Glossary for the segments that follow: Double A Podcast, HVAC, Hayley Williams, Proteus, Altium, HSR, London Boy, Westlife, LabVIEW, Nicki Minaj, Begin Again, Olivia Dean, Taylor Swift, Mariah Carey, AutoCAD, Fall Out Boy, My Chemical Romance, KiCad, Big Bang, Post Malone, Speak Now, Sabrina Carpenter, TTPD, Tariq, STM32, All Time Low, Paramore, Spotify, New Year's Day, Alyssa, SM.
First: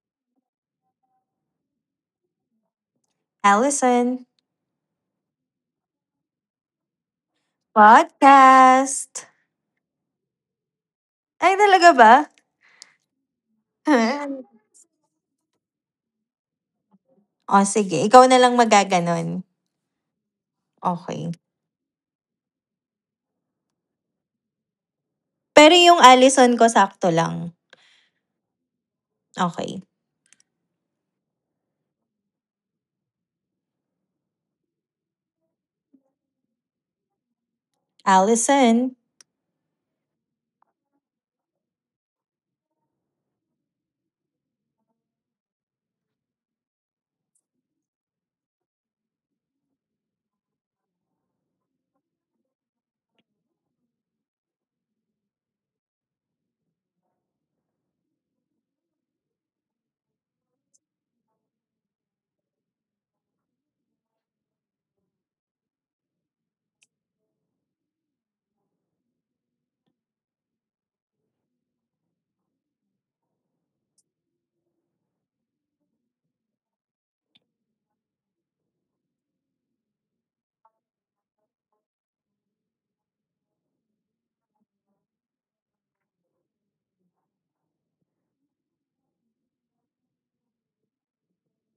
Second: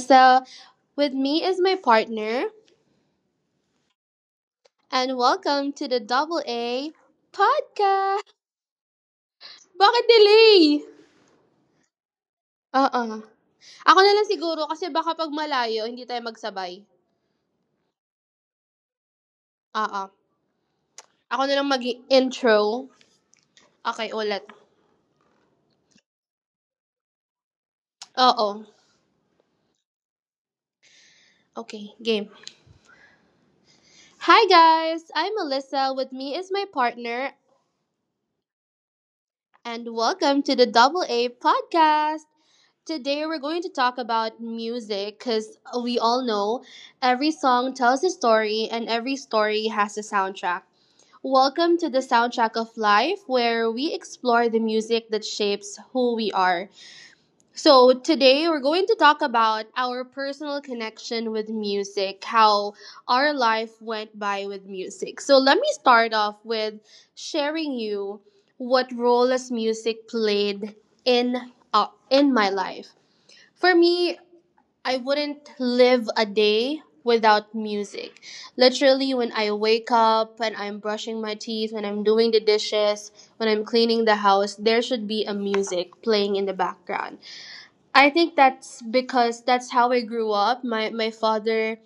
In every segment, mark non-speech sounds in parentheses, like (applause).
Alyssa. With me is my partner. Allison, And welcome to the Double A Podcast! podcast! Bakit delay? Ay, talaga ba? Oo. Ako na lang siguro (laughs) kasi baka pag malayo, hindi tayo magsabay. O, sige. Ikaw na lang magaganon. Oo. Okay. Ako na lang mag intro. Okay, ulit. Pero yung Allison ko, sakto lang. Oo. Okay. Okay, game. Hi guys, I'm Alyssa. With me is my partner. Allison, And welcome to the Double A Podcast. Today, we're going to talk about music because we all know every song tells a story and every story has a soundtrack. Welcome to the Soundtrack of Life, where we explore the music that shapes who we are. So today, we're going to talk about our personal connection with music, how our life went by with music. So let me start off with sharing you what role as music played in, in my life. For me, I wouldn't live a day without music. Literally, when I wake up and I'm brushing my teeth, when I'm doing the dishes, when I'm cleaning the house, there should be a music playing in the background. I think that's because that's how I grew up. My father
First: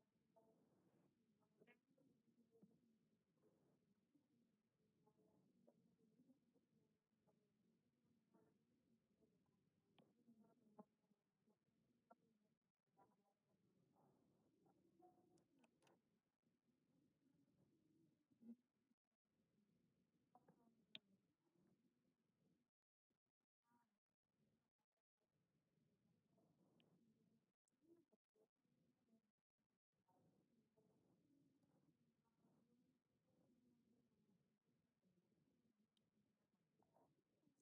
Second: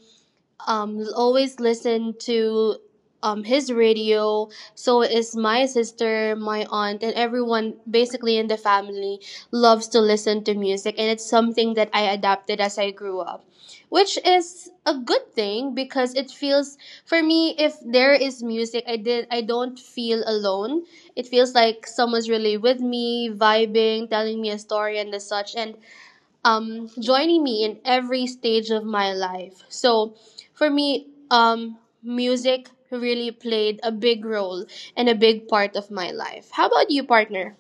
always listen to his radio, so is my sister, my aunt, and everyone basically in the family loves to listen to music, and it's something that I adapted as I grew up, which is a good thing because it feels for me if there is music I don't feel alone. It feels like someone's really with me vibing, telling me a story and the such, and joining me in every stage of my life. So for me, music really played a big role and a big part of my life. How about you, partner?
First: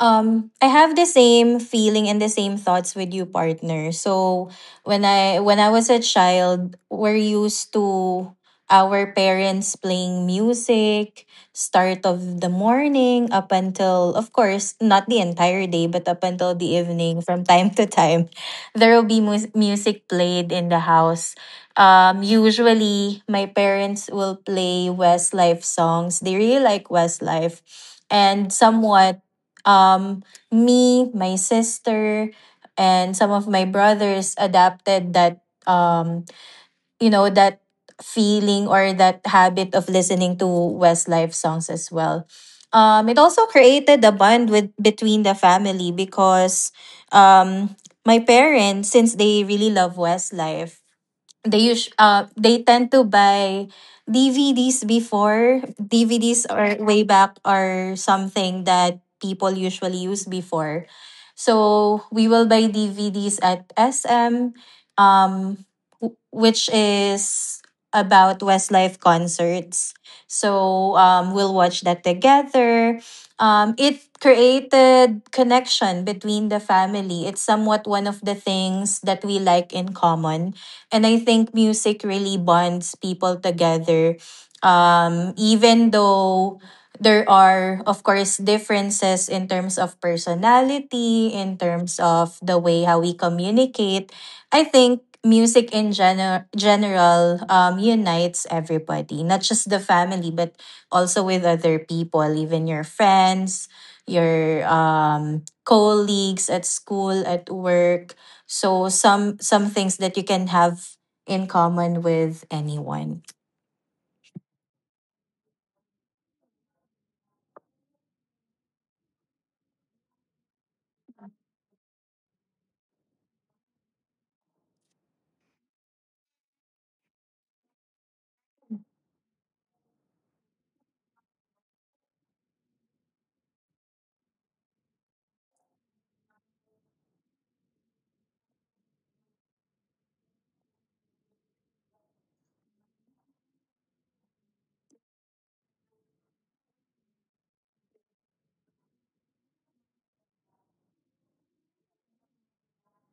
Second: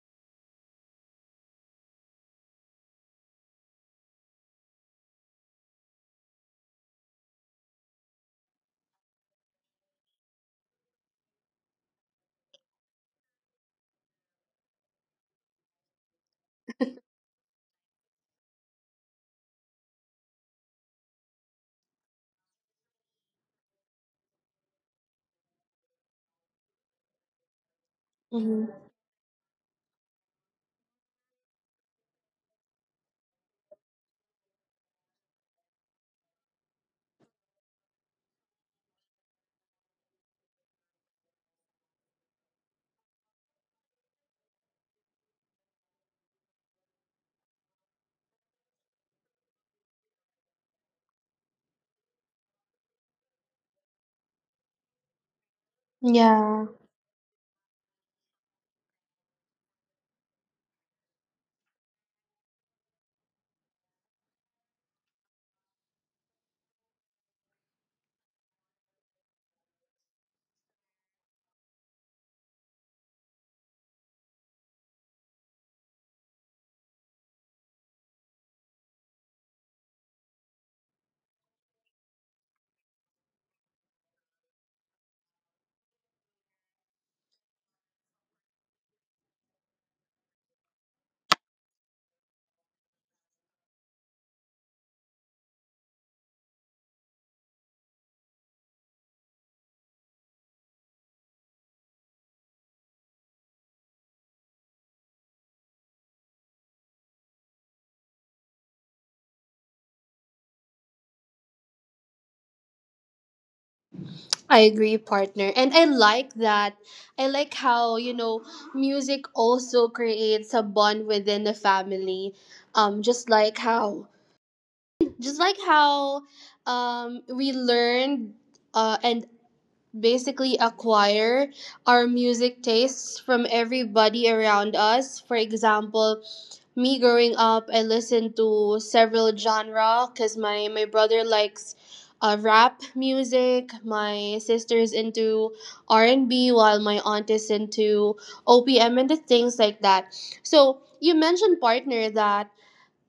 I have the same feeling and the same thoughts with you, partner. So when I was a child, we're used to our parents playing music start of the morning up until, of course, not the entire day but up until the evening from time to time. (laughs) There will be music played in the house. Um, usually my parents will play westlife songs. They really like westlife and Hmm. somewhat, um, me, my sister, and some of my brothers adapted that, um, you know, that feeling or that habit of listening to Westlife songs as well. It also created a bond with between the family because, um, my parents, since they really love Westlife, they tend to buy DVDs. Before, DVDs Yeah, or way back are something that people usually use before. So we will buy DVDs at SM, um, which is about Westlife concerts. So we'll watch that together. It created connection between the family. It's somewhat one of the things that we like in common, and I think music really bonds people together. Even though there are, of course, differences in terms of personality, in terms of the way how we communicate, I think music in general unites everybody, not just the family, but also with other people, even your friends, your colleagues at school, at work. So some things that you can have in common with anyone. I agree, partner. And I like that. I like how, you know, music also creates a bond within the family. Um, just like how, just like how we learned and basically acquire our music tastes from everybody around us. For example, me growing up, I listened to several genre because my brother likes rap music. My sister's into R and B, while my aunt is into OPM and the things like that. So you mentioned, partner, that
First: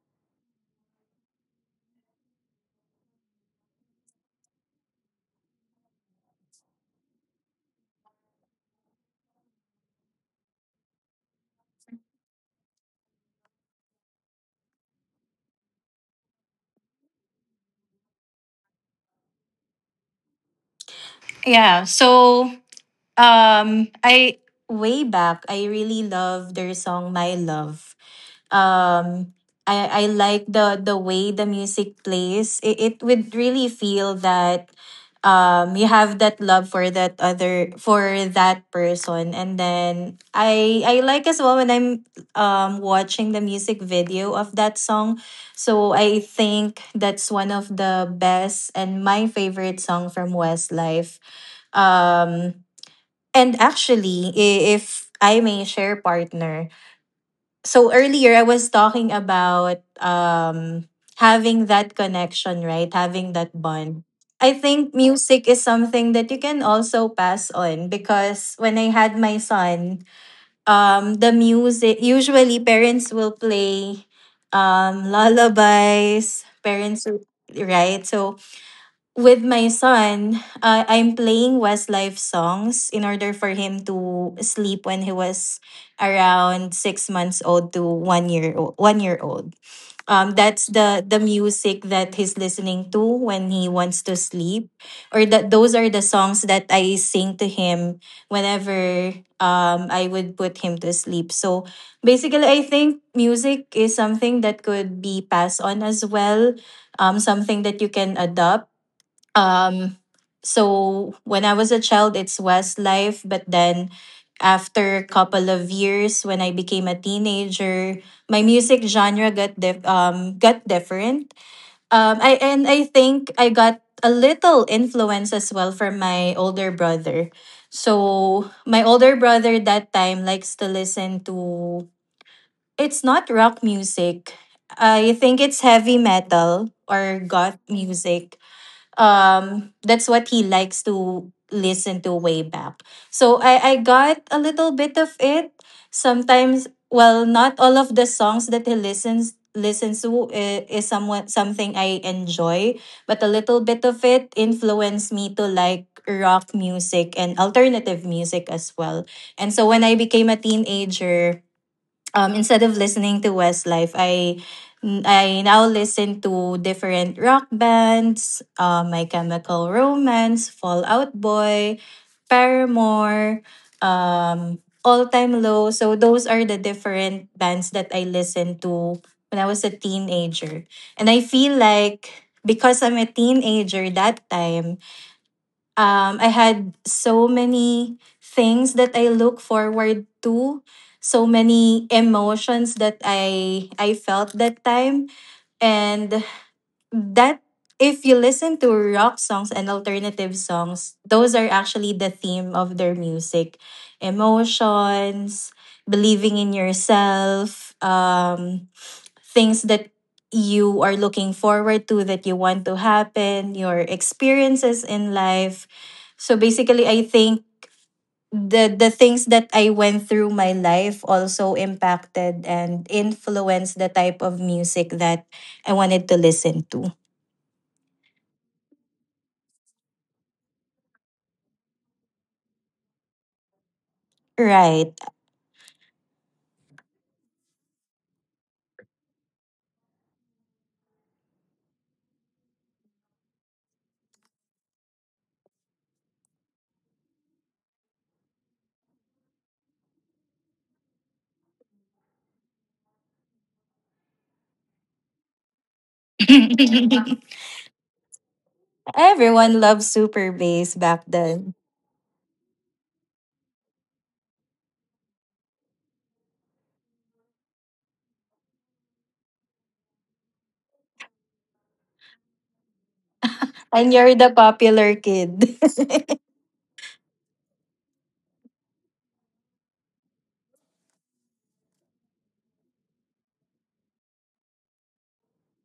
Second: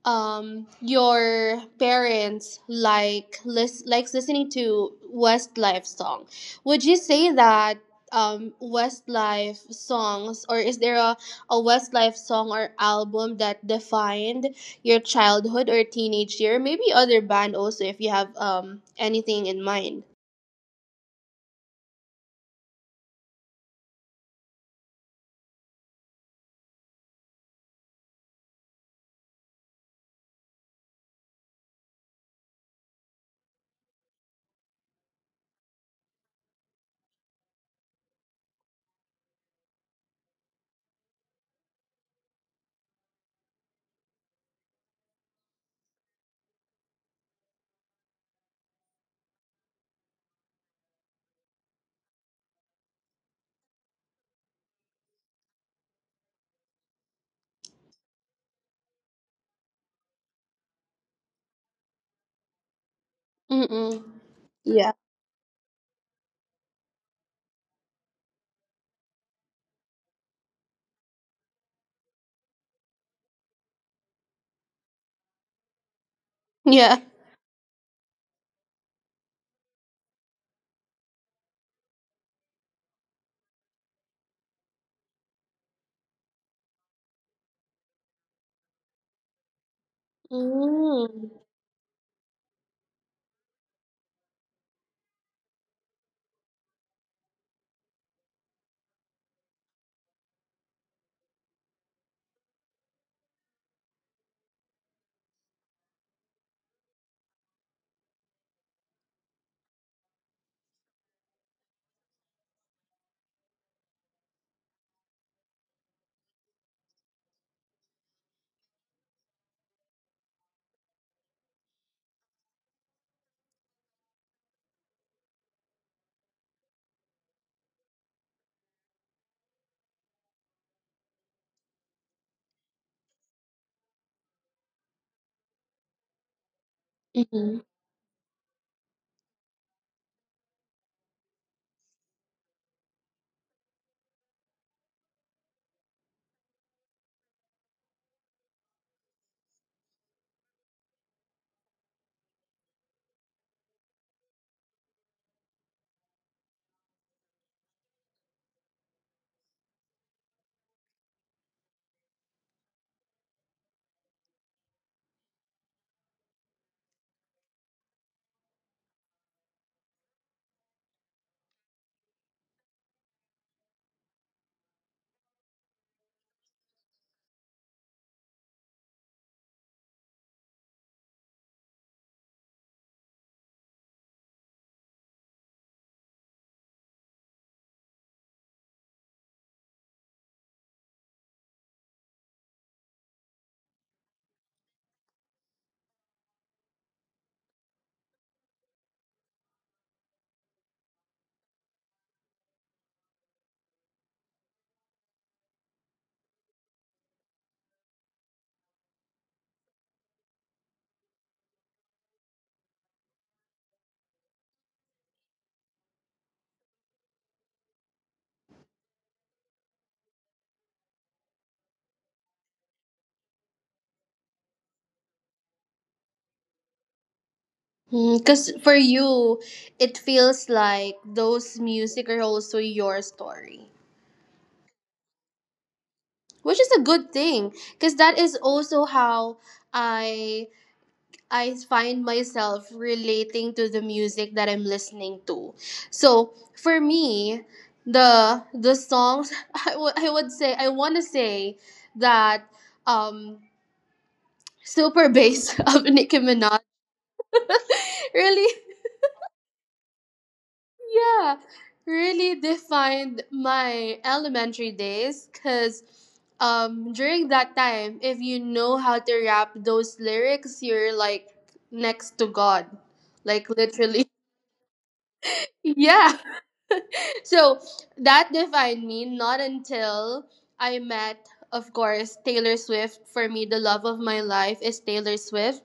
your parents like likes listening to Westlife song. Would you say that Westlife songs, or is there a Westlife song or album that defined your childhood or teenage year? Maybe other band also if you have anything in mind. Yeah. So I way back, I really love their song My Love. um I like the way the music plays. It would really feel that you have that love for that other for that person, and then I like as well when I'm watching the music video of that song. So I think that's one of the best and my favorite song from Westlife. Um and actually, if I may share, partner. So earlier I was talking about having that connection, right? Having that bond. Mm-mm. I Yeah. think music is something that you can also pass on because when I had my son, the music usually parents will play, lullabies. Yeah. Right? So with my son, I'm playing Westlife songs in order for him to sleep when he was around 6 months old to one year old. That's the Mm. music that he's listening to when he wants to sleep, or that those are the songs that I sing to him whenever I would put him to sleep. So basically, I think music is something that could be passed on as well, something that you can adopt. Um, so when I was a child, it's Westlife, but then after a couple of years, when I became a teenager, my music genre got got different. I and I think I got a little influence as well from my older brother. So my older brother that time likes to listen to, it's not rock music. I think it's heavy metal or goth music. That's what he likes to listen to way back. So I got a little bit of it. Sometimes, well, not all of the songs that he listens to is somewhat something I enjoy, but a little bit of it influenced me to like rock music and alternative music as well. And so when I became a teenager, instead of listening to Westlife, I now listen to different rock bands, My Chemical Romance, Fallout Boy, Paramore, um, All Time Low. So those are the different bands that I listened to when I was a teenager, and I feel like because I'm a teenager that time, I had so many things that I look forward to, so many emotions that I felt that time, and that if you listen to rock songs and alternative songs, those are actually the theme of their music. Emotions, believing in yourself, things that you are looking forward to that you want to happen, your experiences in life. So basically, I think the things that I went through my life also impacted and influenced the type of music that I wanted to listen to. Because for you, it feels like those music are also your story, Right. which is a good thing. Because that is also how I I find myself relating to the music that I'm listening to. So for me, the songs (laughs) I, w- I would say I want to say that um super bass (laughs) of Nicki Minaj (laughs) (laughs) really, Everyone loved Super Bass back yeah, then. really defined my elementary days because during that time, if you know how to rap those lyrics, you're like next to God. Like And literally. you're (laughs) the popular kid. Yeah. (laughs) So that defined me not until I met, of course, Taylor Swift. For me, the love of my life is Taylor Swift.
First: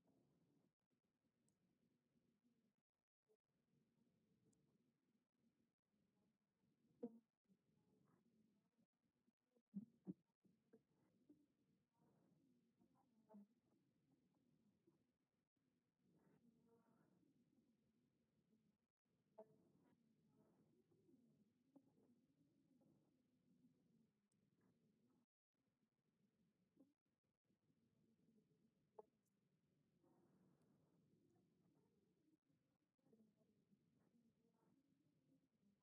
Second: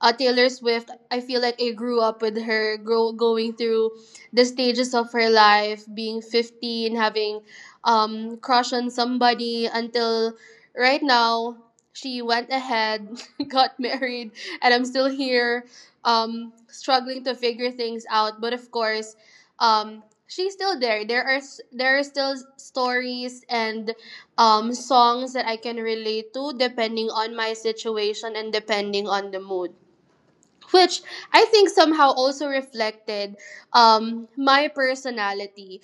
Taylor Swift, I feel like I grew up with her, going through the stages of her life, being 15, having crush on somebody until right now she went ahead, (laughs) got married, and I'm still here struggling to figure things out. But of course, she's still there. There are still stories and songs that I can relate to depending on my situation and depending on the mood, which I think somehow also reflected my personality.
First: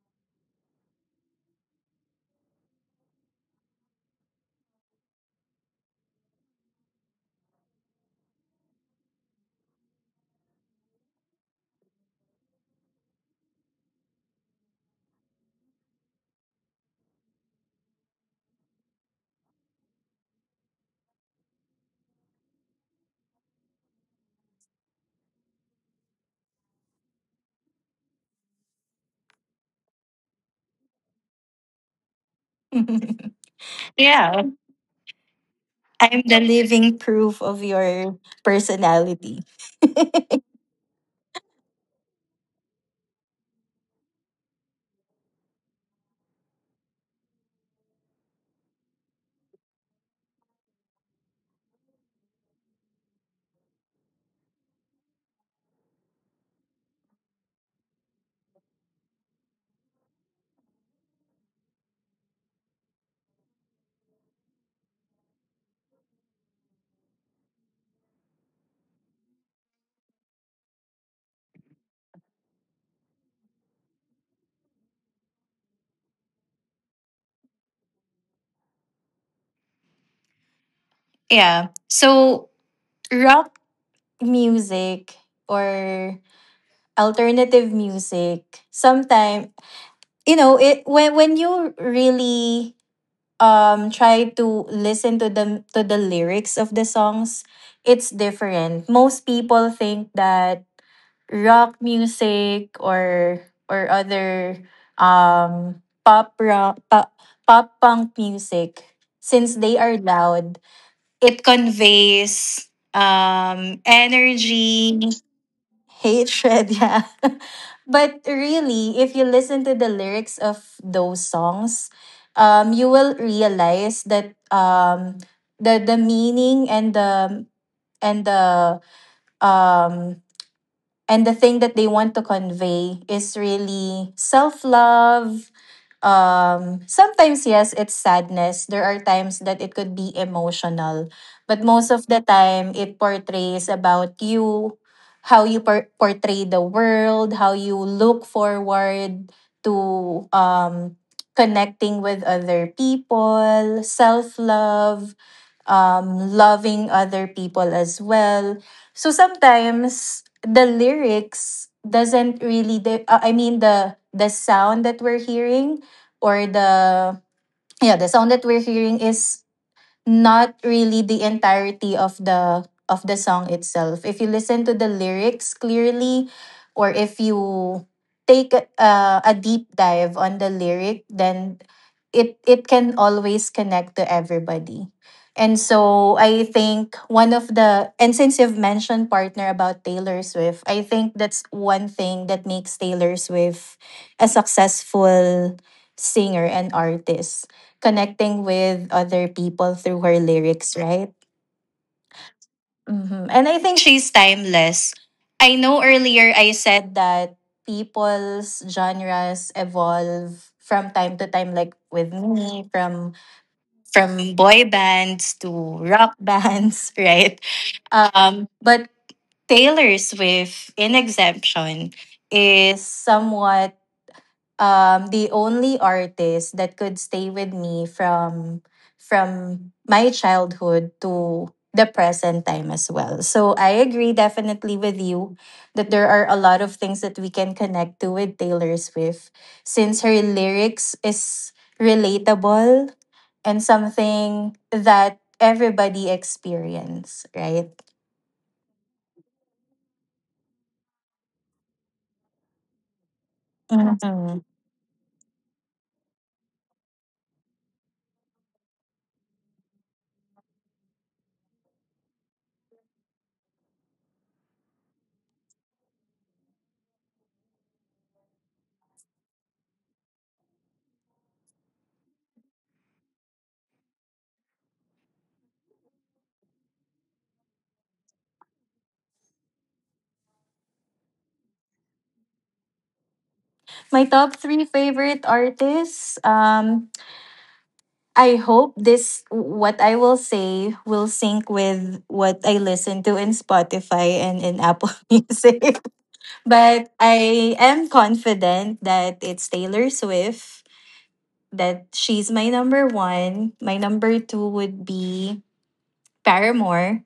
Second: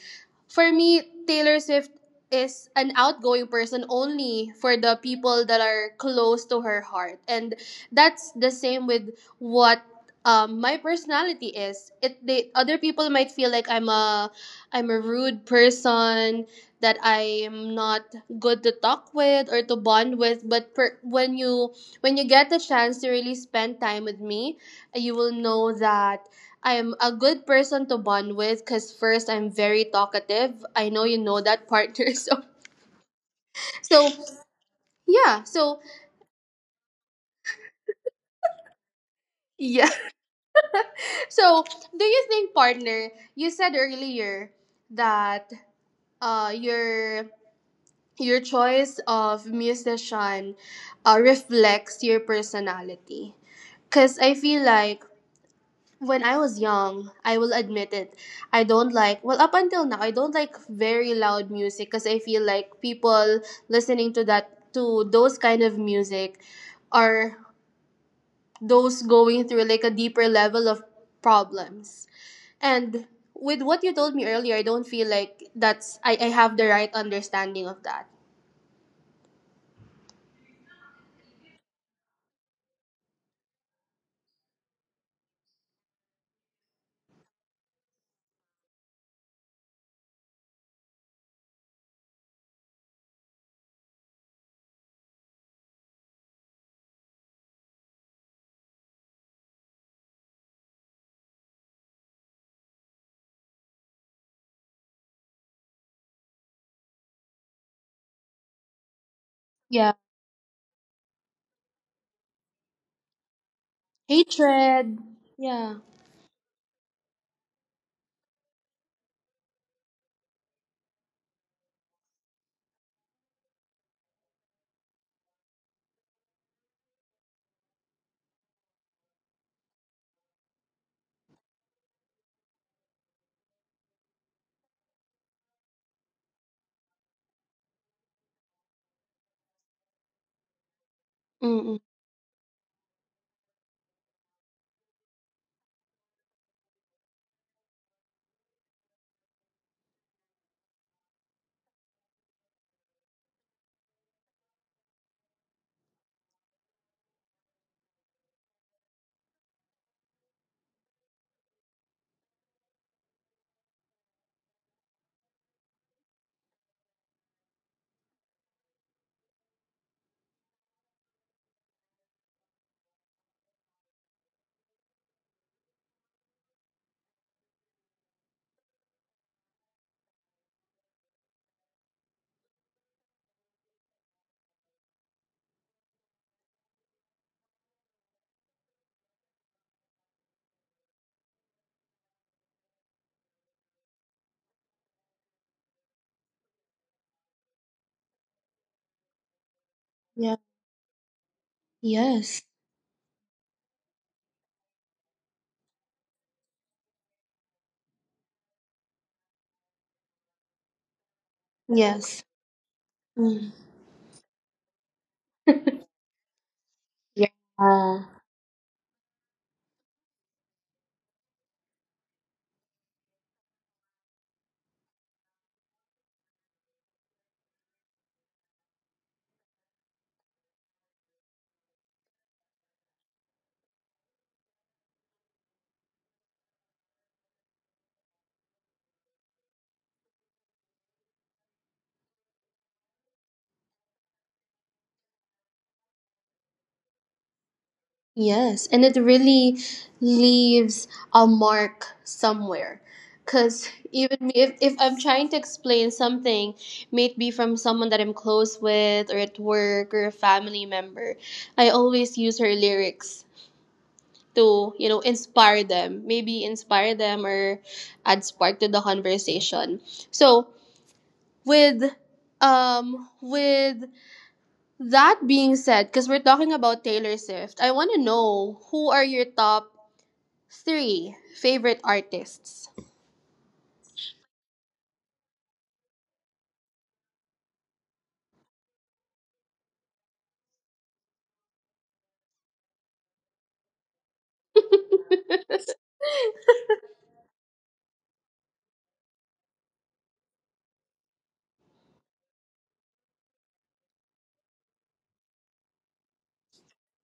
For me, Taylor Swift is an outgoing person only for the people that are close to her heart. And that's the same with what my personality is. Other people might feel like I'm a rude person, that I'm not good to talk with or to bond with, but when you get the chance to really spend time with me, you will know that I'm a good person to bond with because first I'm very talkative. I know you know that, partner. (laughs) So, (laughs) so Yeah. yeah, so I'm the living proof of your personality. (laughs) yeah. (laughs) So do you think, partner, you said earlier that your choice of musician reflects your personality. Cause I feel like when I was young, I will admit it. I don't like, well, up until now, I don't like very loud music because I feel like people listening to that, to those kind of music, are those going through like a deeper level of problems. And with what you told me earlier, I don't feel like that's, I have the right understanding of that. Yeah. So, rock music or alternative music, sometimes, it when you really try to listen to the lyrics of the songs, it's different. Most people think that rock music or other um pop rock pop, pop punk music, since they Yeah. are loud, it conveys, Hatred. energy. Yeah. Hatred, yeah. (laughs) But really, if you listen to the lyrics of those songs, you will realize that, the meaning and the um and the thing that they want to convey is really self love. Sometimes, yes, it's sadness. There are times that it could be emotional, but Mm-mm. most of the time, it portrays about you, how you portray the world, how you look forward to, um, connecting with other people, self love, loving other people as well. So sometimes the lyrics doesn't really I mean, the sound that we're hearing, or the yeah, the sound that we're hearing is not really the entirety of the song itself. If you listen to the lyrics clearly, or if you take a deep dive on the lyric, then it can always connect to everybody. And so I think one of the and since you've mentioned, partner, about Taylor Swift, I think that's one thing that makes Taylor Swift a successful singer and artist connecting with other people through her Yeah. lyrics, right? Yes. And I think she's timeless. I know earlier I said that people's genres evolve from time to time, like with Yes. me, from Mm. Boy bands to (laughs) rock bands, (laughs) Yeah. right? But Taylor Swift, in exemption, is somewhat the only artist that could stay with me from from my childhood to the present time as well. So I agree, definitely, with you that there are a lot of things that we can connect to with Taylor Swift, since her lyrics is relatable and something that everybody experience, right? Yes, and it really leaves a mark somewhere. Because even me, Mhm. If I'm trying to explain something, may it be from someone that I'm close with, or at work, or a family member, I always use her lyrics to, you know, inspire them. Maybe inspire them or add spark to the conversation. So, with um with that being said, because we're talking about Taylor Swift, I want to know who are your top three favorite artists. My top three favorite artists. I hope this what I will say will sync with what I listen to in Spotify and in Apple (laughs) Music. (laughs) But I am confident that it's Taylor Swift, that she's my number one. My number two would be Paramore.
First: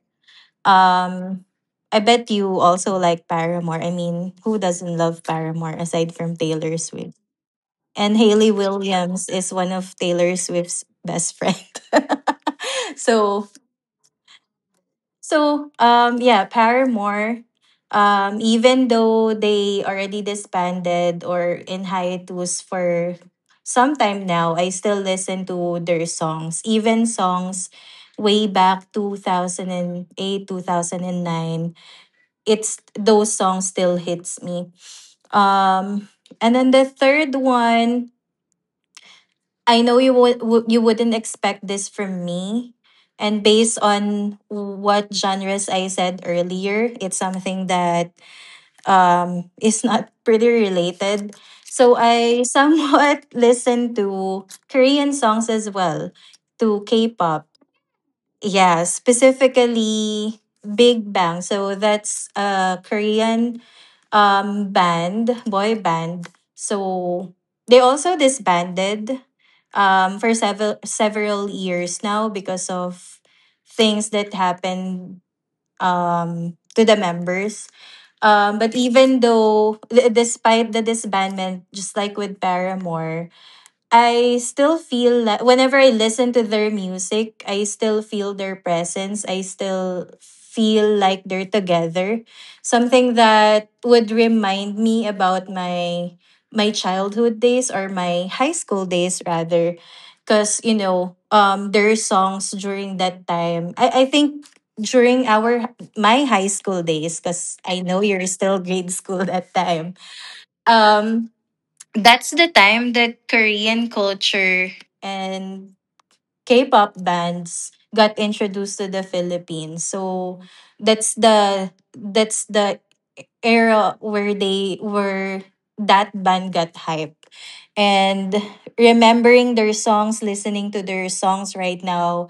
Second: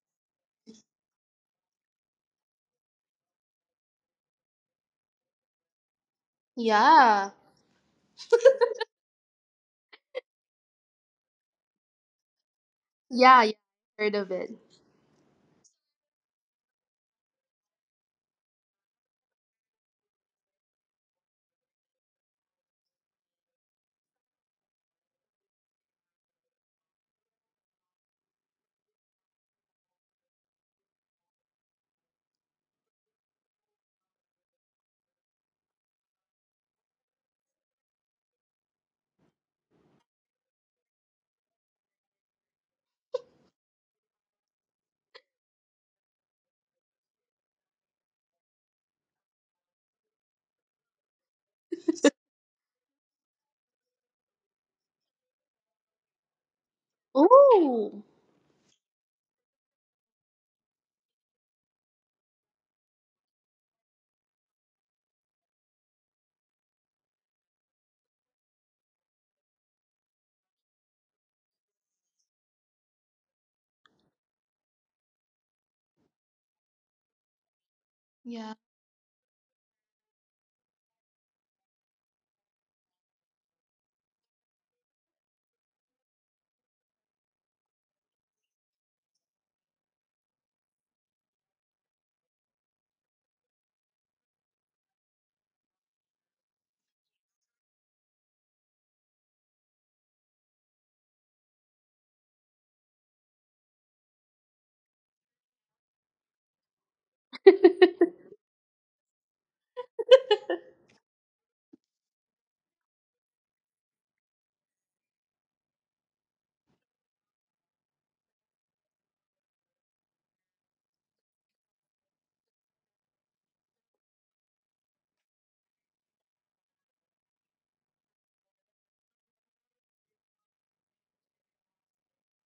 Um I bet you also like Paramore. I mean, who doesn't love Paramore aside from Taylor Swift? Yeah. And Haley Williams is one of Taylor Swift's best friend. (laughs) Yeah, so yeah. Heard of it. so, yeah, Paramore, even though they already disbanded or in hiatus for some time now, I still listen to their songs, even songs way back 2008 2009. It's those songs still hits me. Um, and then the third one, I know you wouldn't expect this from me. And based on what genres I said earlier, it's something that, is not pretty related. So I somewhat (laughs) listen to Korean songs as well, to K pop. Ooh. Yeah, specifically Big Bang. So that's a Korean band, boy band. So they also disbanded for several years now because of things that happened to the members. Yeah. But even though despite the disbandment, just like with Paramore, I still feel like whenever I listen to their music, I still feel their presence. I still feel like they're together. Something that would remind me about my childhood days or my high school days rather. Cause, their songs during that time. I think during our my high school days, because I know you're still grade school (laughs) that time. Um that's the time that Korean culture and K-pop bands got introduced to the Philippines. So that's the era where they were that band got hype. And remembering their songs, listening to their songs right now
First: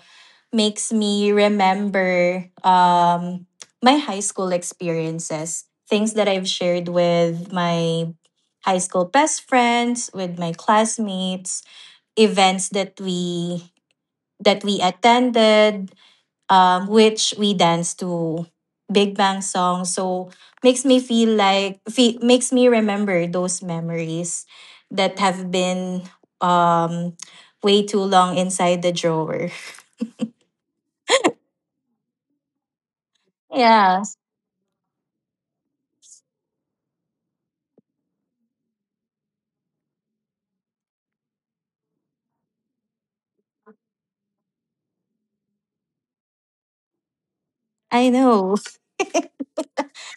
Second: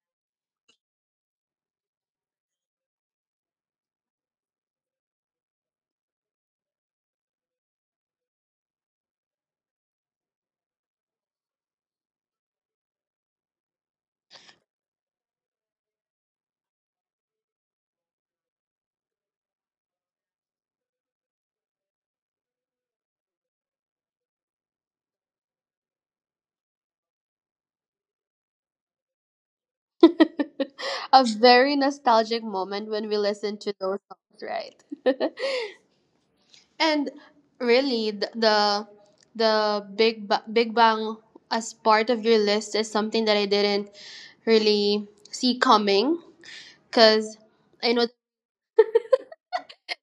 makes me remember, my high school experiences, things that I've shared with my high school best friends, with my classmates, events that we attended, which we danced to Big Bang song. So makes me feel like makes me remember those memories that have been, um, way too long inside the drawer. (laughs) A very nostalgic moment when we listen to Yeah, those songs, right? (laughs) And really the big bang as part of your list is something that I didn't really see coming cuz I I know know.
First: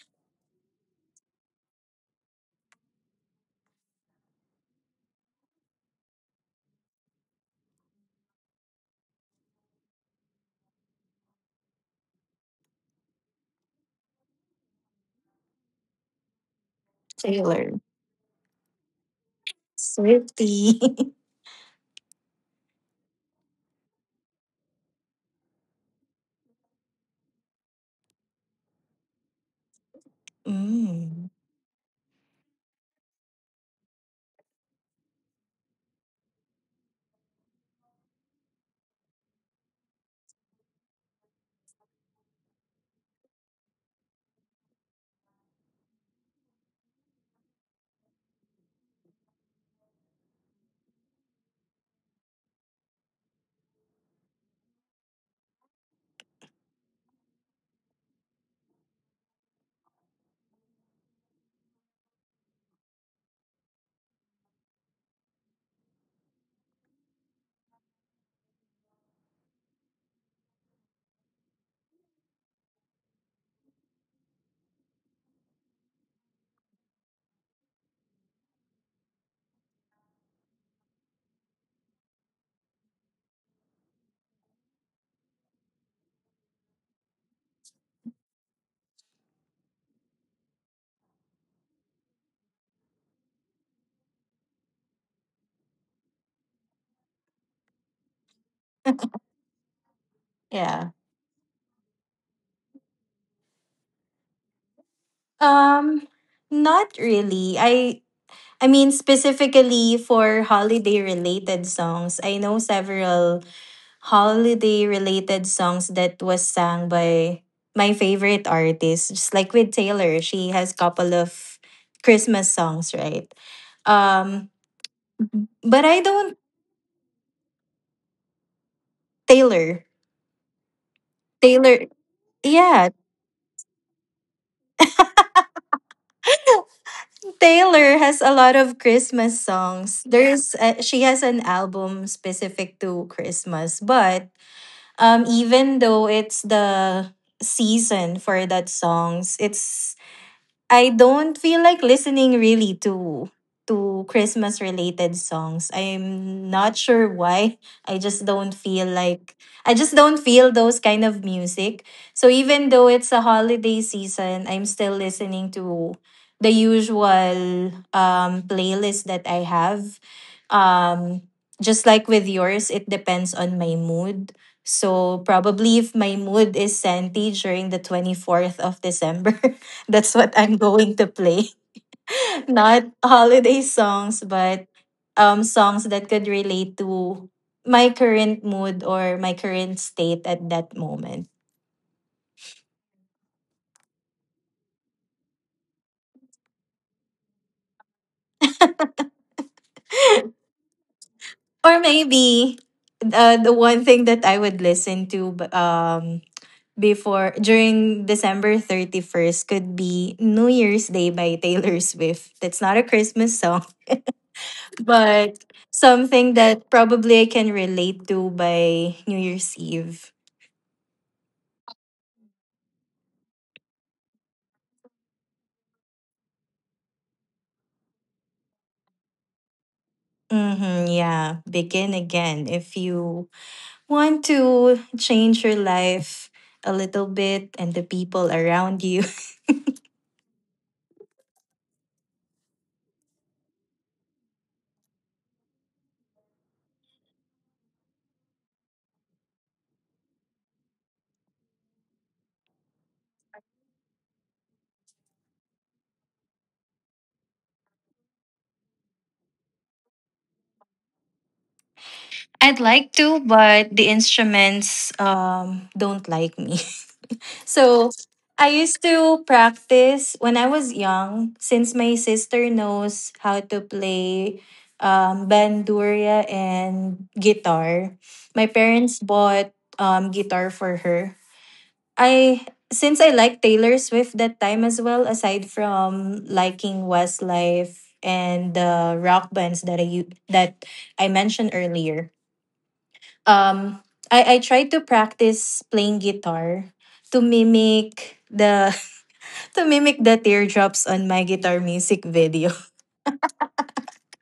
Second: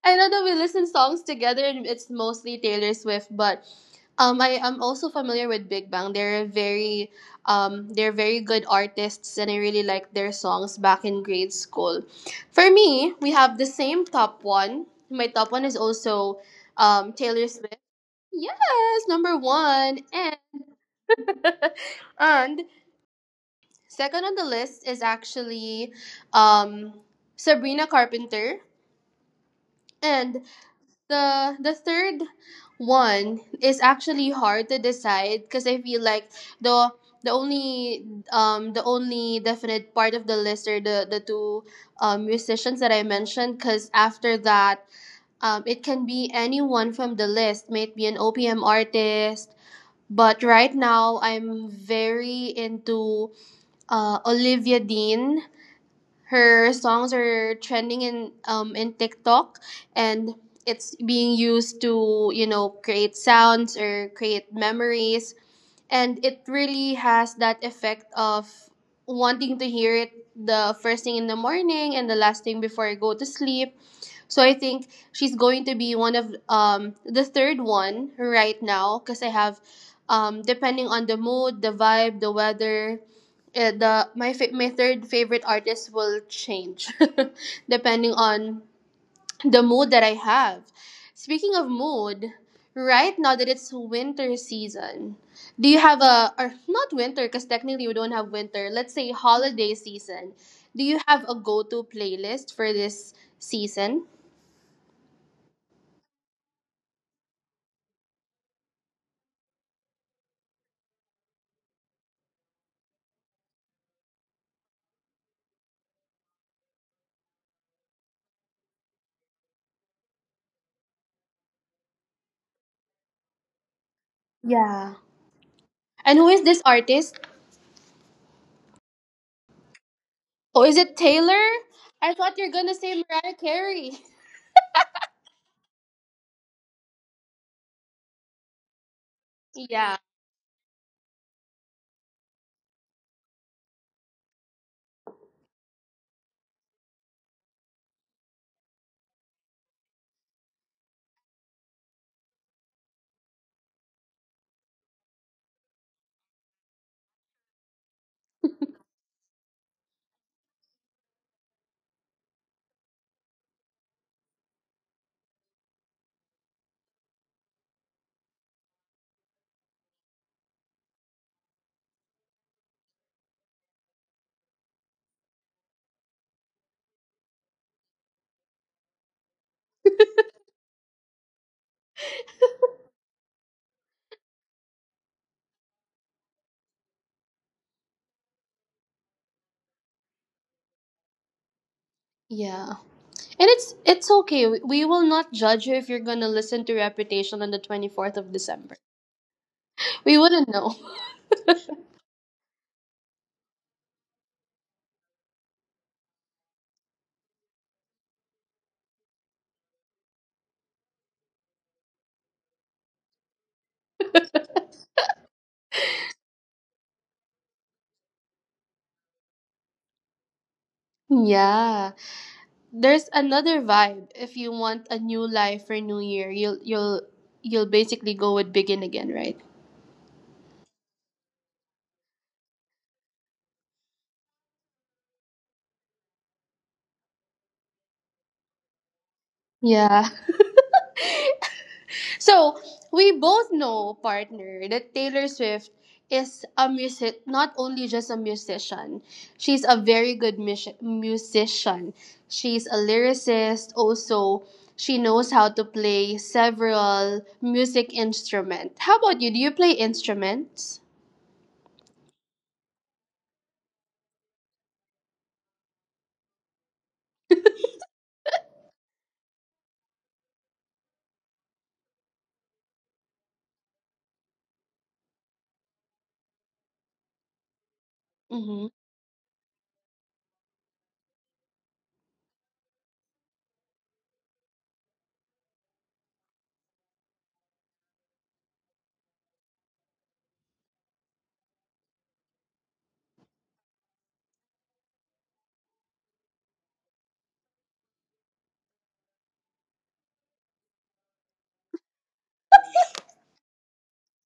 I know that we listen songs together and it's mostly Taylor Swift, but I am also familiar with Big Bang. They're a very they're very good artists, and I really like their songs back in grade school. For me, we have the same top one. My top one is also Taylor Swift. Taylor Yes, number one, and Swifty. (laughs) (laughs) and second on the list is actually um, Sabrina Carpenter. And Mm, the third one is actually hard to decide because I feel like the the only the only definite part of the list are the two musicians that I mentioned, because after that it can be anyone from the list, might be an OPM artist, but right now I'm very into Olivia Dean. Her songs are trending in TikTok, and it's being used to, you know, create sounds or create memories, and it really has that effect of wanting to hear it the first thing in the morning and the last thing before I go to sleep. So I think she's going to be one of the third one right now because I have depending on the mood, the vibe, the weather, the my my third favorite artist will change (laughs) depending on the mood that I have. Speaking of mood, right now that it's winter season, do you have a, or not winter, because technically we don't have winter, let's say holiday season. Do you have yeah. a go to playlist for this season? Um, not really. I mean specifically for holiday related songs. I know several holiday related songs that was sung by my favorite artists. Just like with Taylor, she has couple of Christmas songs, right? Um, Yeah. but I And who is don't. this artist? Taylor. Oh, is it Taylor? Taylor, I thought you're gonna say yeah. Mariah Carey. (laughs) (laughs) Taylor has a lot of Christmas Yeah. songs. There's she has an album specific to Christmas, but even though it's the season for that songs, it's I don't feel like listening really to Christmas related songs. I'm not sure why. I just don't feel like I just don't feel those kind of music. So even though it's a holiday season, I'm still listening to the usual playlist that I have. Um just like with yours, it depends on my mood. So probably if my mood is santi during the 24th of December. (laughs) That's what I'm going to play. (laughs) Not holiday songs, but songs that could relate to my current mood or my current state at that moment. Yeah. And it's okay. We will not judge you if you're gonna listen to Reputation on the 24th of December. We wouldn't know. (laughs) Or maybe the one thing that I would listen to before during December 31st could be New Year's Day by Taylor Swift. That's not a Christmas song, (laughs) but something that probably I can relate to by New Year's Eve. Yeah. There's another vibe. If you want a new life for New Year, you'll basically go with Begin Again, right? Mm-hmm, yeah, begin again. If you want to change your life a little bit and the people around you. Yeah. So we both know, partner, that Taylor Swift is a music not only just a musician. She's a very good musician. She's a lyricist also. She knows how to play several music instruments. How about you? Do you play instruments? (laughs) I'd like to, but the instruments don't like me. (laughs) So I used to practice when I was young, since my sister knows how to play bandurria and guitar. My Mm-hmm. parents bought guitar for her. I since I like Taylor Swift that time as well, aside from liking Westlife and the rock bands that that I mentioned earlier. Um, I tried to practice playing guitar to mimic the (laughs) to mimic the teardrops on my guitar music video.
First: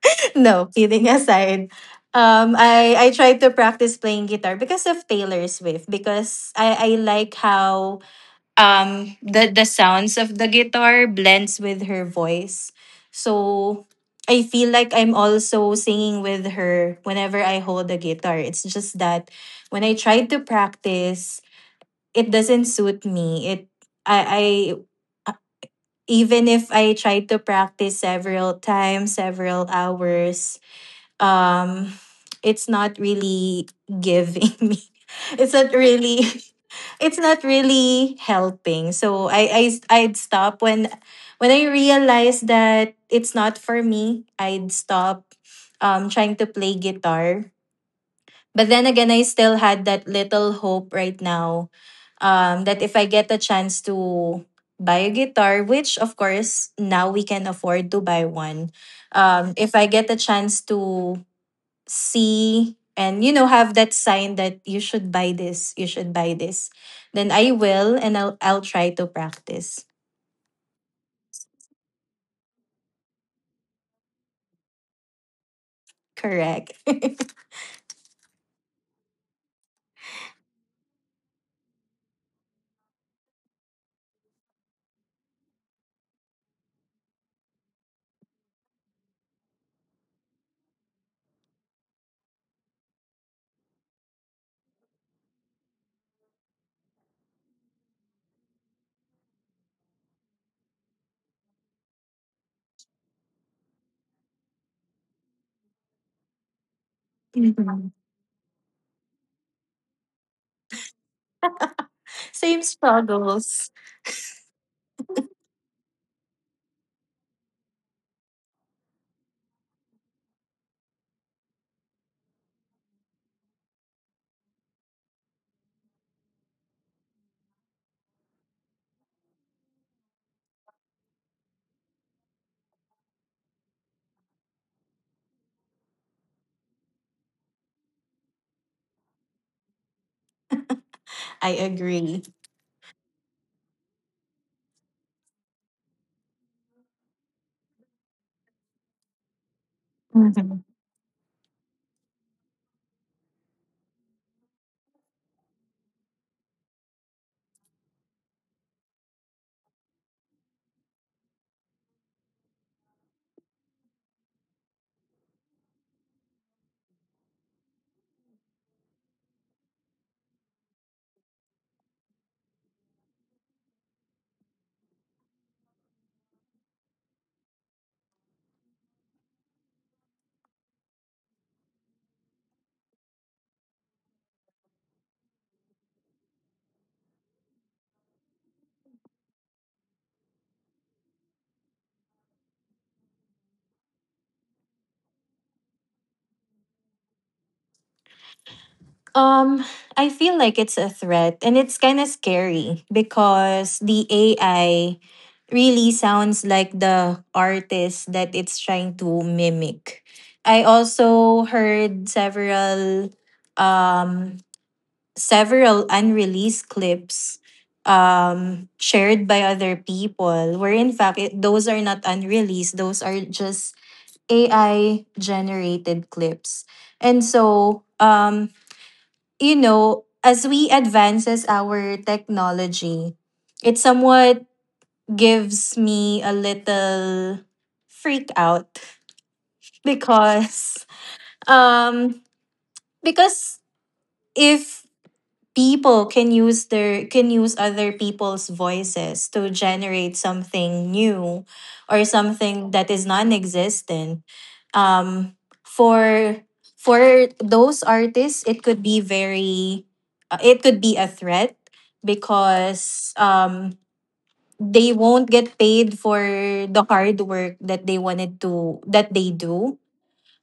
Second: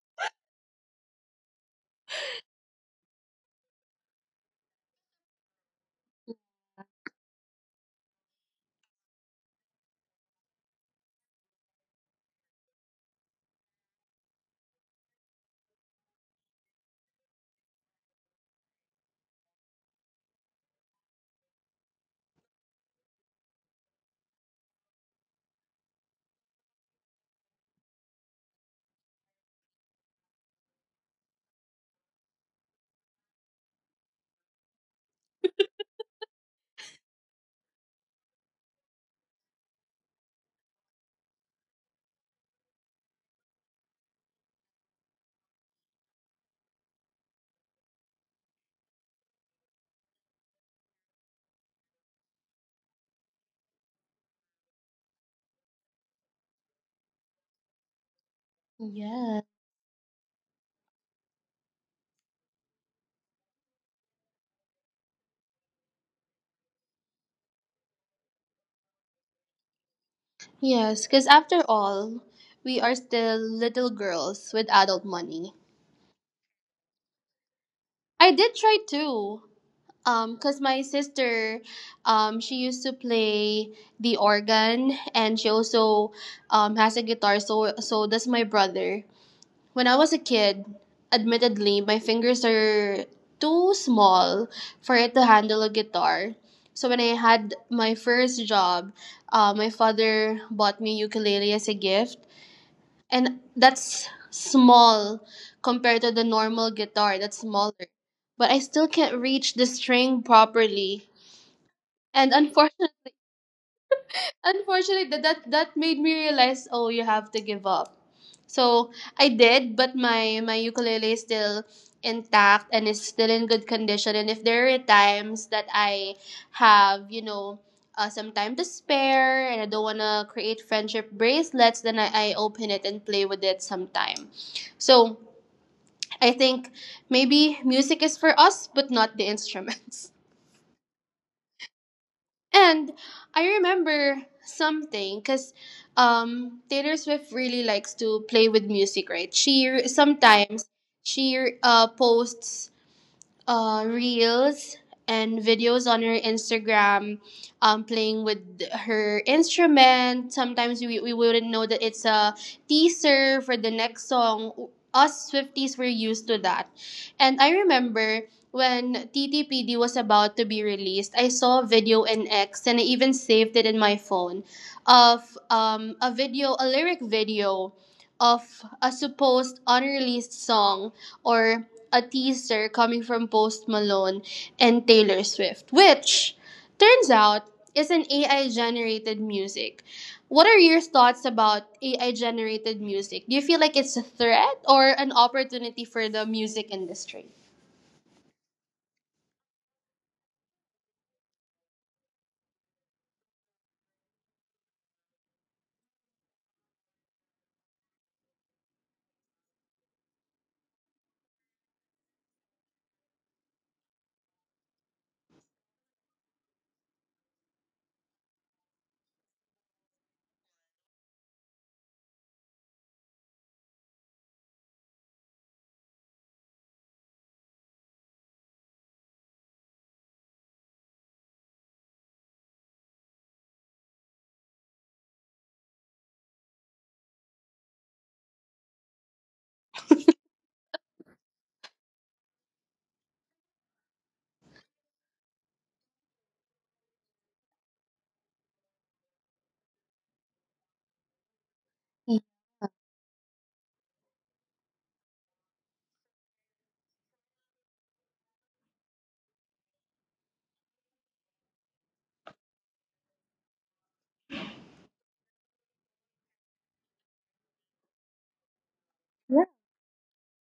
(laughs) No, kidding aside. I tried to practice playing guitar because of Taylor Swift because I like how the sounds of the guitar blends with her voice so I feel like I'm also singing with her whenever I hold the guitar. It's just that when I tried to practice, it doesn't suit me. It I I Even if I tried to practice several times, several hours, um it's not really giving (laughs) me, it's not really, it's not really helping. So I I'd stop when I realized that it's not for me. I'd stop trying to play guitar. But then again, I still had that little hope right now that if I get a chance to buy a guitar, which of course now we can afford to buy one. Yeah. If I get a chance to see and you know have that sign that you should buy this, you should buy this, then I will and I'll try to practice. Yes, because after all, we are still little girls with adult money. Correct. (laughs) I did try too. Cause my sister, she used to play the organ, and she also, has a guitar. So so does my brother. When I was a kid, admittedly, my fingers are too small for it to handle a guitar. So when I had my first job, my father bought me ukulele as a gift, and that's small compared to the normal guitar, that's smaller, Mhm. but I still can't reach the string properly, and Same unfortunately struggles. unfortunately that made me realize oh you have to give up, so I did, but my ukulele is still intact and is still in good condition, and if there are times that I have, you know, some time to spare and I don't want to create friendship bracelets, then I open it and play with it sometime. So I think maybe music is for us but not the instruments. (laughs) I agree. And I remember something because Taylor Swift really likes to play with music, right? Sometimes she posts reels and videos on her Instagram, playing with her instrument. Sometimes we wouldn't know that it's a teaser for the next song. Us Swifties were used to that. And I remember when TTPD was about to be released, I saw a video in X and I even saved it in my phone of a video, a lyric video of a supposed unreleased song or a teaser coming from Post Malone and Taylor Swift, which turns out is an AI generated music. What are your thoughts about AI generated music? Do you feel like it's a threat or an opportunity for the music industry? Um, I feel like it's a threat and it's kind of scary because the AI really sounds like the artist that it's trying to mimic. I also heard several um several unreleased clips shared by other people where in fact it, those are not unreleased, those are just AI generated clips. And so, you know, as we advances our technology, it somewhat gives me a little freak out (laughs) because um because if people can use their can use other people's voices to generate something new or something that is non-existent um for for those artists it could be very it could be a threat because they won't get paid for the hard work that they wanted to that they do,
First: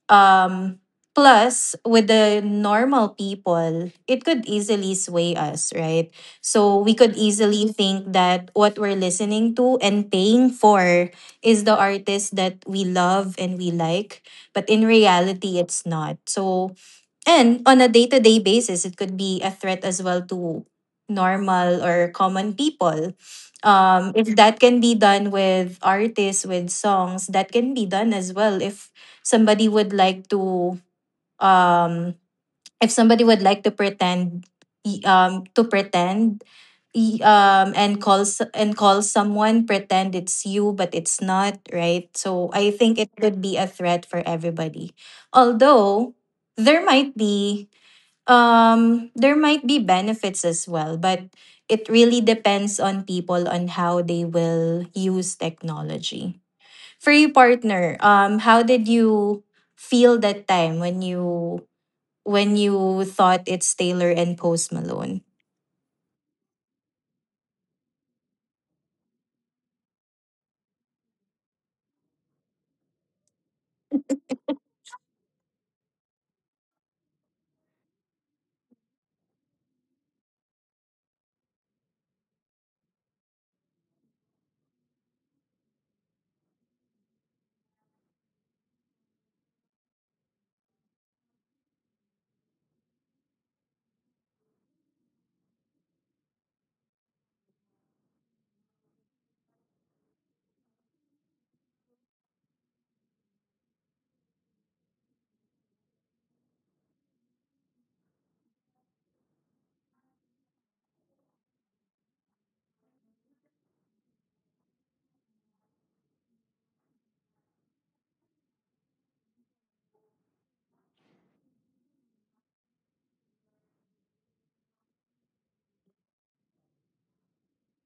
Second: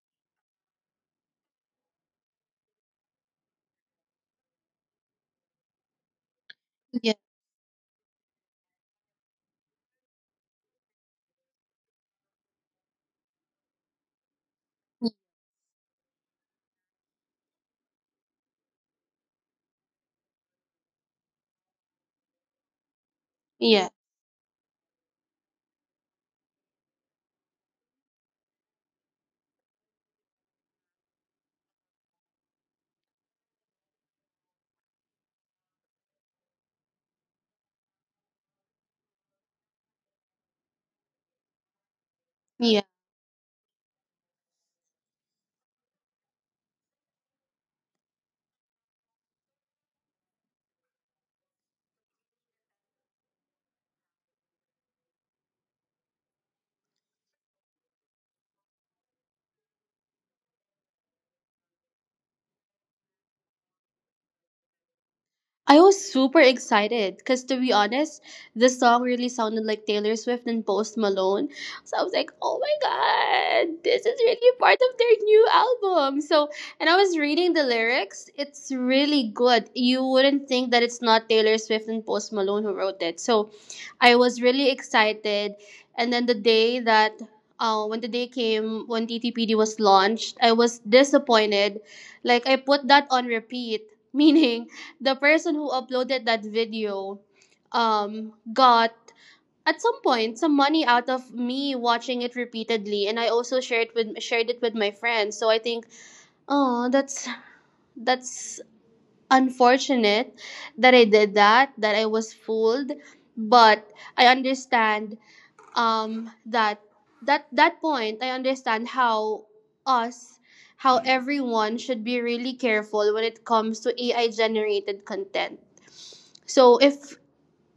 um, plus, with the normal people, it could easily sway us, right? So we could easily think that what we're listening to and paying for is the artist that we love and we like. But in reality, it's not. So and on a day to day basis, it could be a threat as well to normal or common people. 也 If that can be done with artists, with songs, that can be done as well. If somebody would like to, um, if somebody would like to pretend, to pretend, and calls and call someone pretend it's you, but it's not, right? So I think it could be a threat for everybody. Although there might be there might be benefits as well, but it really depends on people on how they will use technology. For you, partner, how did you feel that time when you thought it's Taylor and Post Malone? I was super excited because, to be honest, the song really sounded like Taylor Swift and Post Malone. So I was like, oh my God, this is really part of their new album. So, and I was reading the lyrics. It's really good. You wouldn't think that it's not Taylor Swift and Post Malone who wrote it. So I was really excited. And then the day that, when the day came, when TTPD was launched, I was disappointed. Like, I put that on repeat, (laughs) meaning, the person who uploaded that video got at some point some money out of me watching it repeatedly, and I also shared it with my friends. So I think oh that's unfortunate that I did that, that I was fooled. But I understand that that point I understand how us, how everyone should be really careful when it comes to AI generated content. So if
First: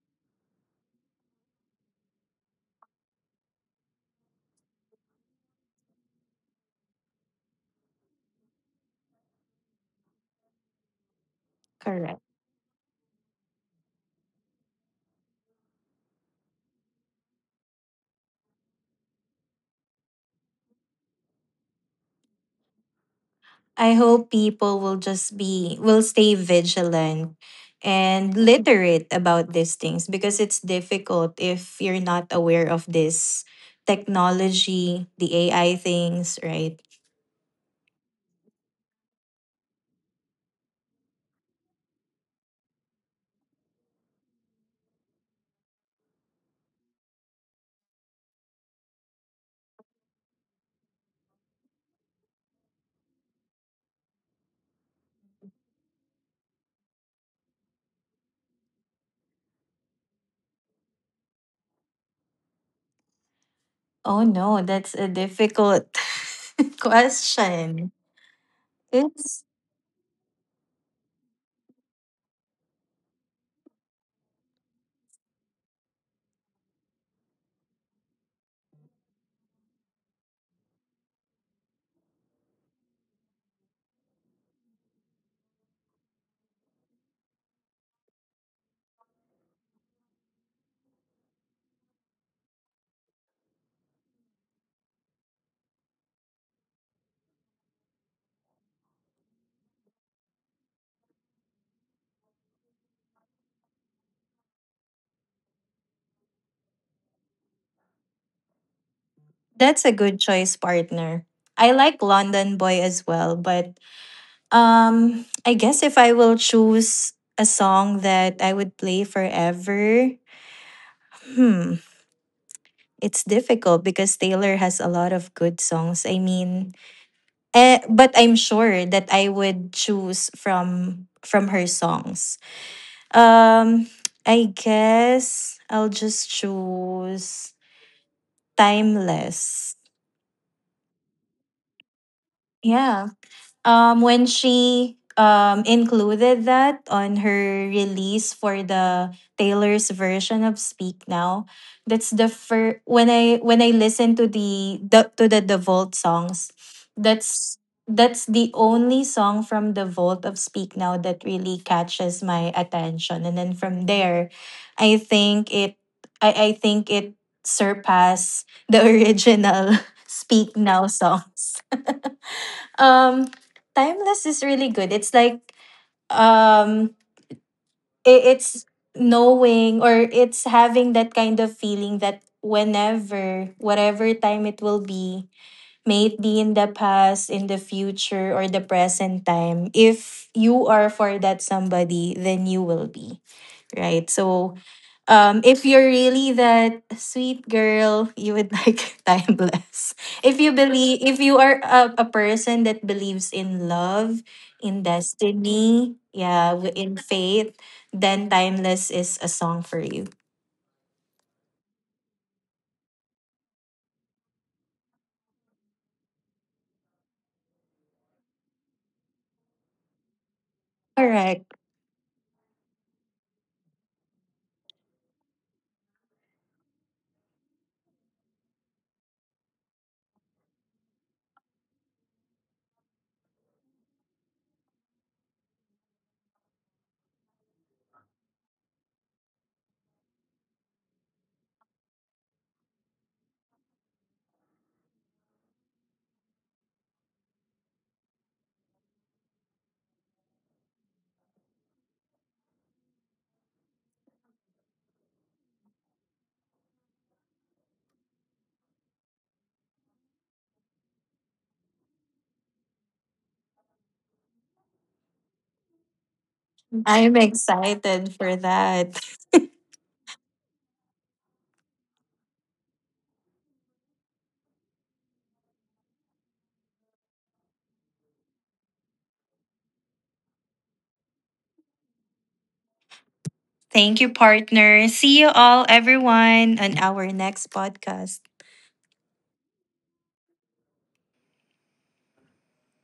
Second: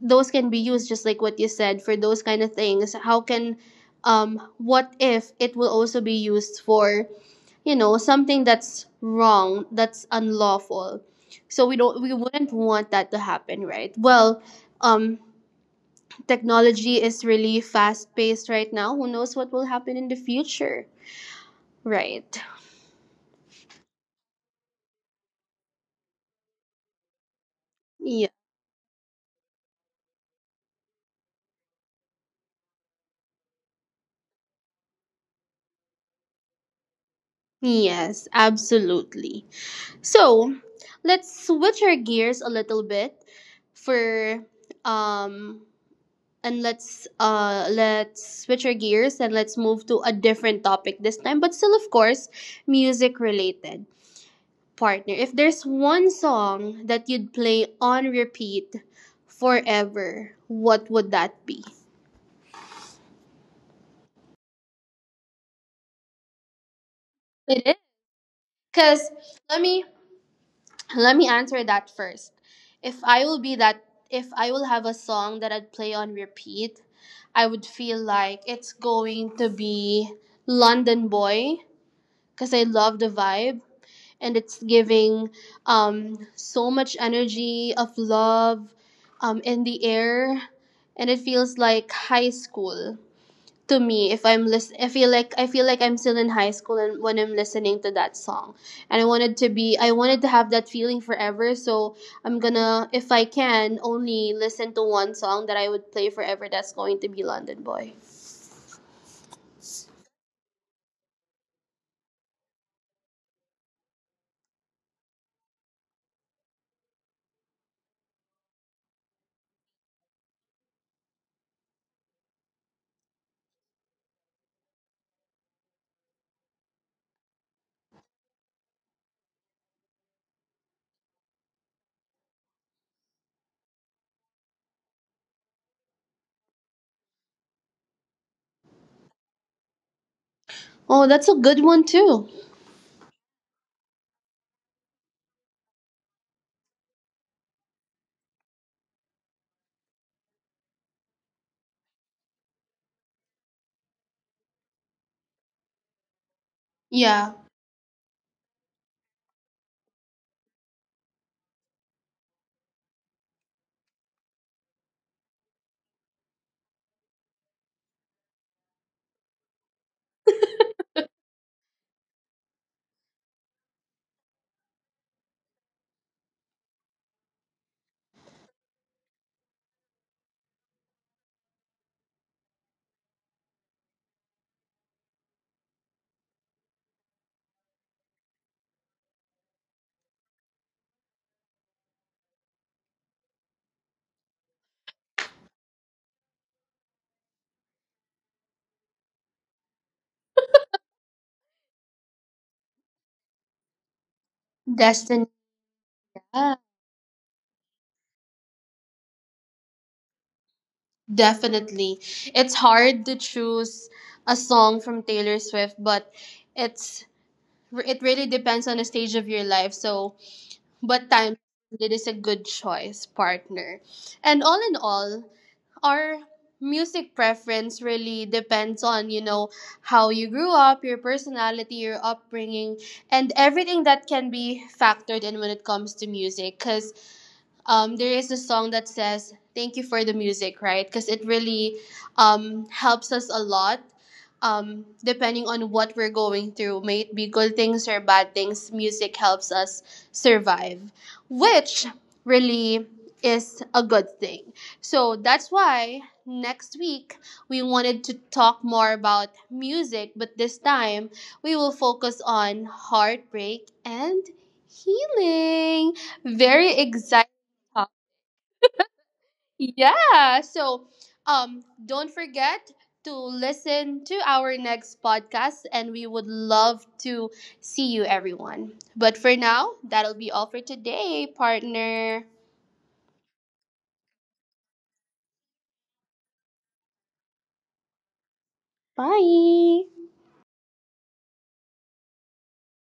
those can be used just like what you said for those kind of things, how can what if it will also be used for something that's wrong, that's unlawful. So we don't we Correct. wouldn't want that to happen, right? Well, um technology is really fast paced right now. Who knows what will happen in the future, right? I hope people will just be will stay vigilant Yeah. and literate about these things because it's difficult if you're not aware of this technology, the AI things, right? Yes, absolutely. So let's switch our gears a little bit for um and let's switch our gears and let's move to a different topic this time, but still of course music related. Partner, if there's one song that you'd play on repeat forever, what would that be? Oh no, that's a difficult (laughs) It is, question. because It's let me, let me answer that first. If I will be that, if I will have a song that I'd play on repeat, I would feel like it's going to be London Boy, because I love the vibe and it's giving so much energy of love in the air, and it feels like high school to me. If I feel like, I feel like I'm still in high school and when I'm listening to that song, and I wanted to be, I wanted to have that feeling forever. So I'm gonna, if I can only listen to one song that I would play forever, that's going to be London Boy. that's a good choice, partner. I like London Boy as well, but um, I guess if I will choose a song that I would play forever, hmm, it's difficult because Taylor has a lot of good songs. I mean, eh, but I'm sure that I would choose from her songs. Um, I guess I'll just choose Timeless. Oh, that's a good one too. Yeah, um, when she included that on her release for the Taylor's version of Speak Now, that's the first when I listen to the Vault songs, Yeah. that's that's the only song from the Vault of Speak Now that really catches my attention, and then from there, I think it I think it surpass the original (laughs) Speak Now songs. Um, timeless is really good. It's like um, it's knowing or it's having that kind of feeling that whenever, whatever time it will be, may it be in the past, in the future, or the present time. If you are for that somebody, then you will be, right? So, if you're really that sweet girl, you would like (laughs) timeless. If you believe, if you are a person that believes in love, in Destiny. destiny, yeah, in faith, then timeless is a song for you. Definitely. It's hard to choose a song from Taylor Swift, but it's, it really depends on the stage of your life. So, but time, Correct. it is a good choice, partner. And all in all, our music preference really depends on, you know, how you grew up, your personality, your upbringing, and everything that can be factored in when it comes to music, cuz there is a song that says "Thank you for the music," right? Because it really helps us a lot. Depending on what we're going through, may it be good things or bad things, music helps us survive, which really is a good thing. So that's why next week we wanted to talk more about music, but this time we will focus on heartbreak and healing. Very I'm excited. excited for that. Yeah. So, don't forget to listen to our next podcast, and we would love to see you, everyone. But for now, that'll be all for today, partner. Thank you, partner. See you all, everyone, on our next podcast. Bye.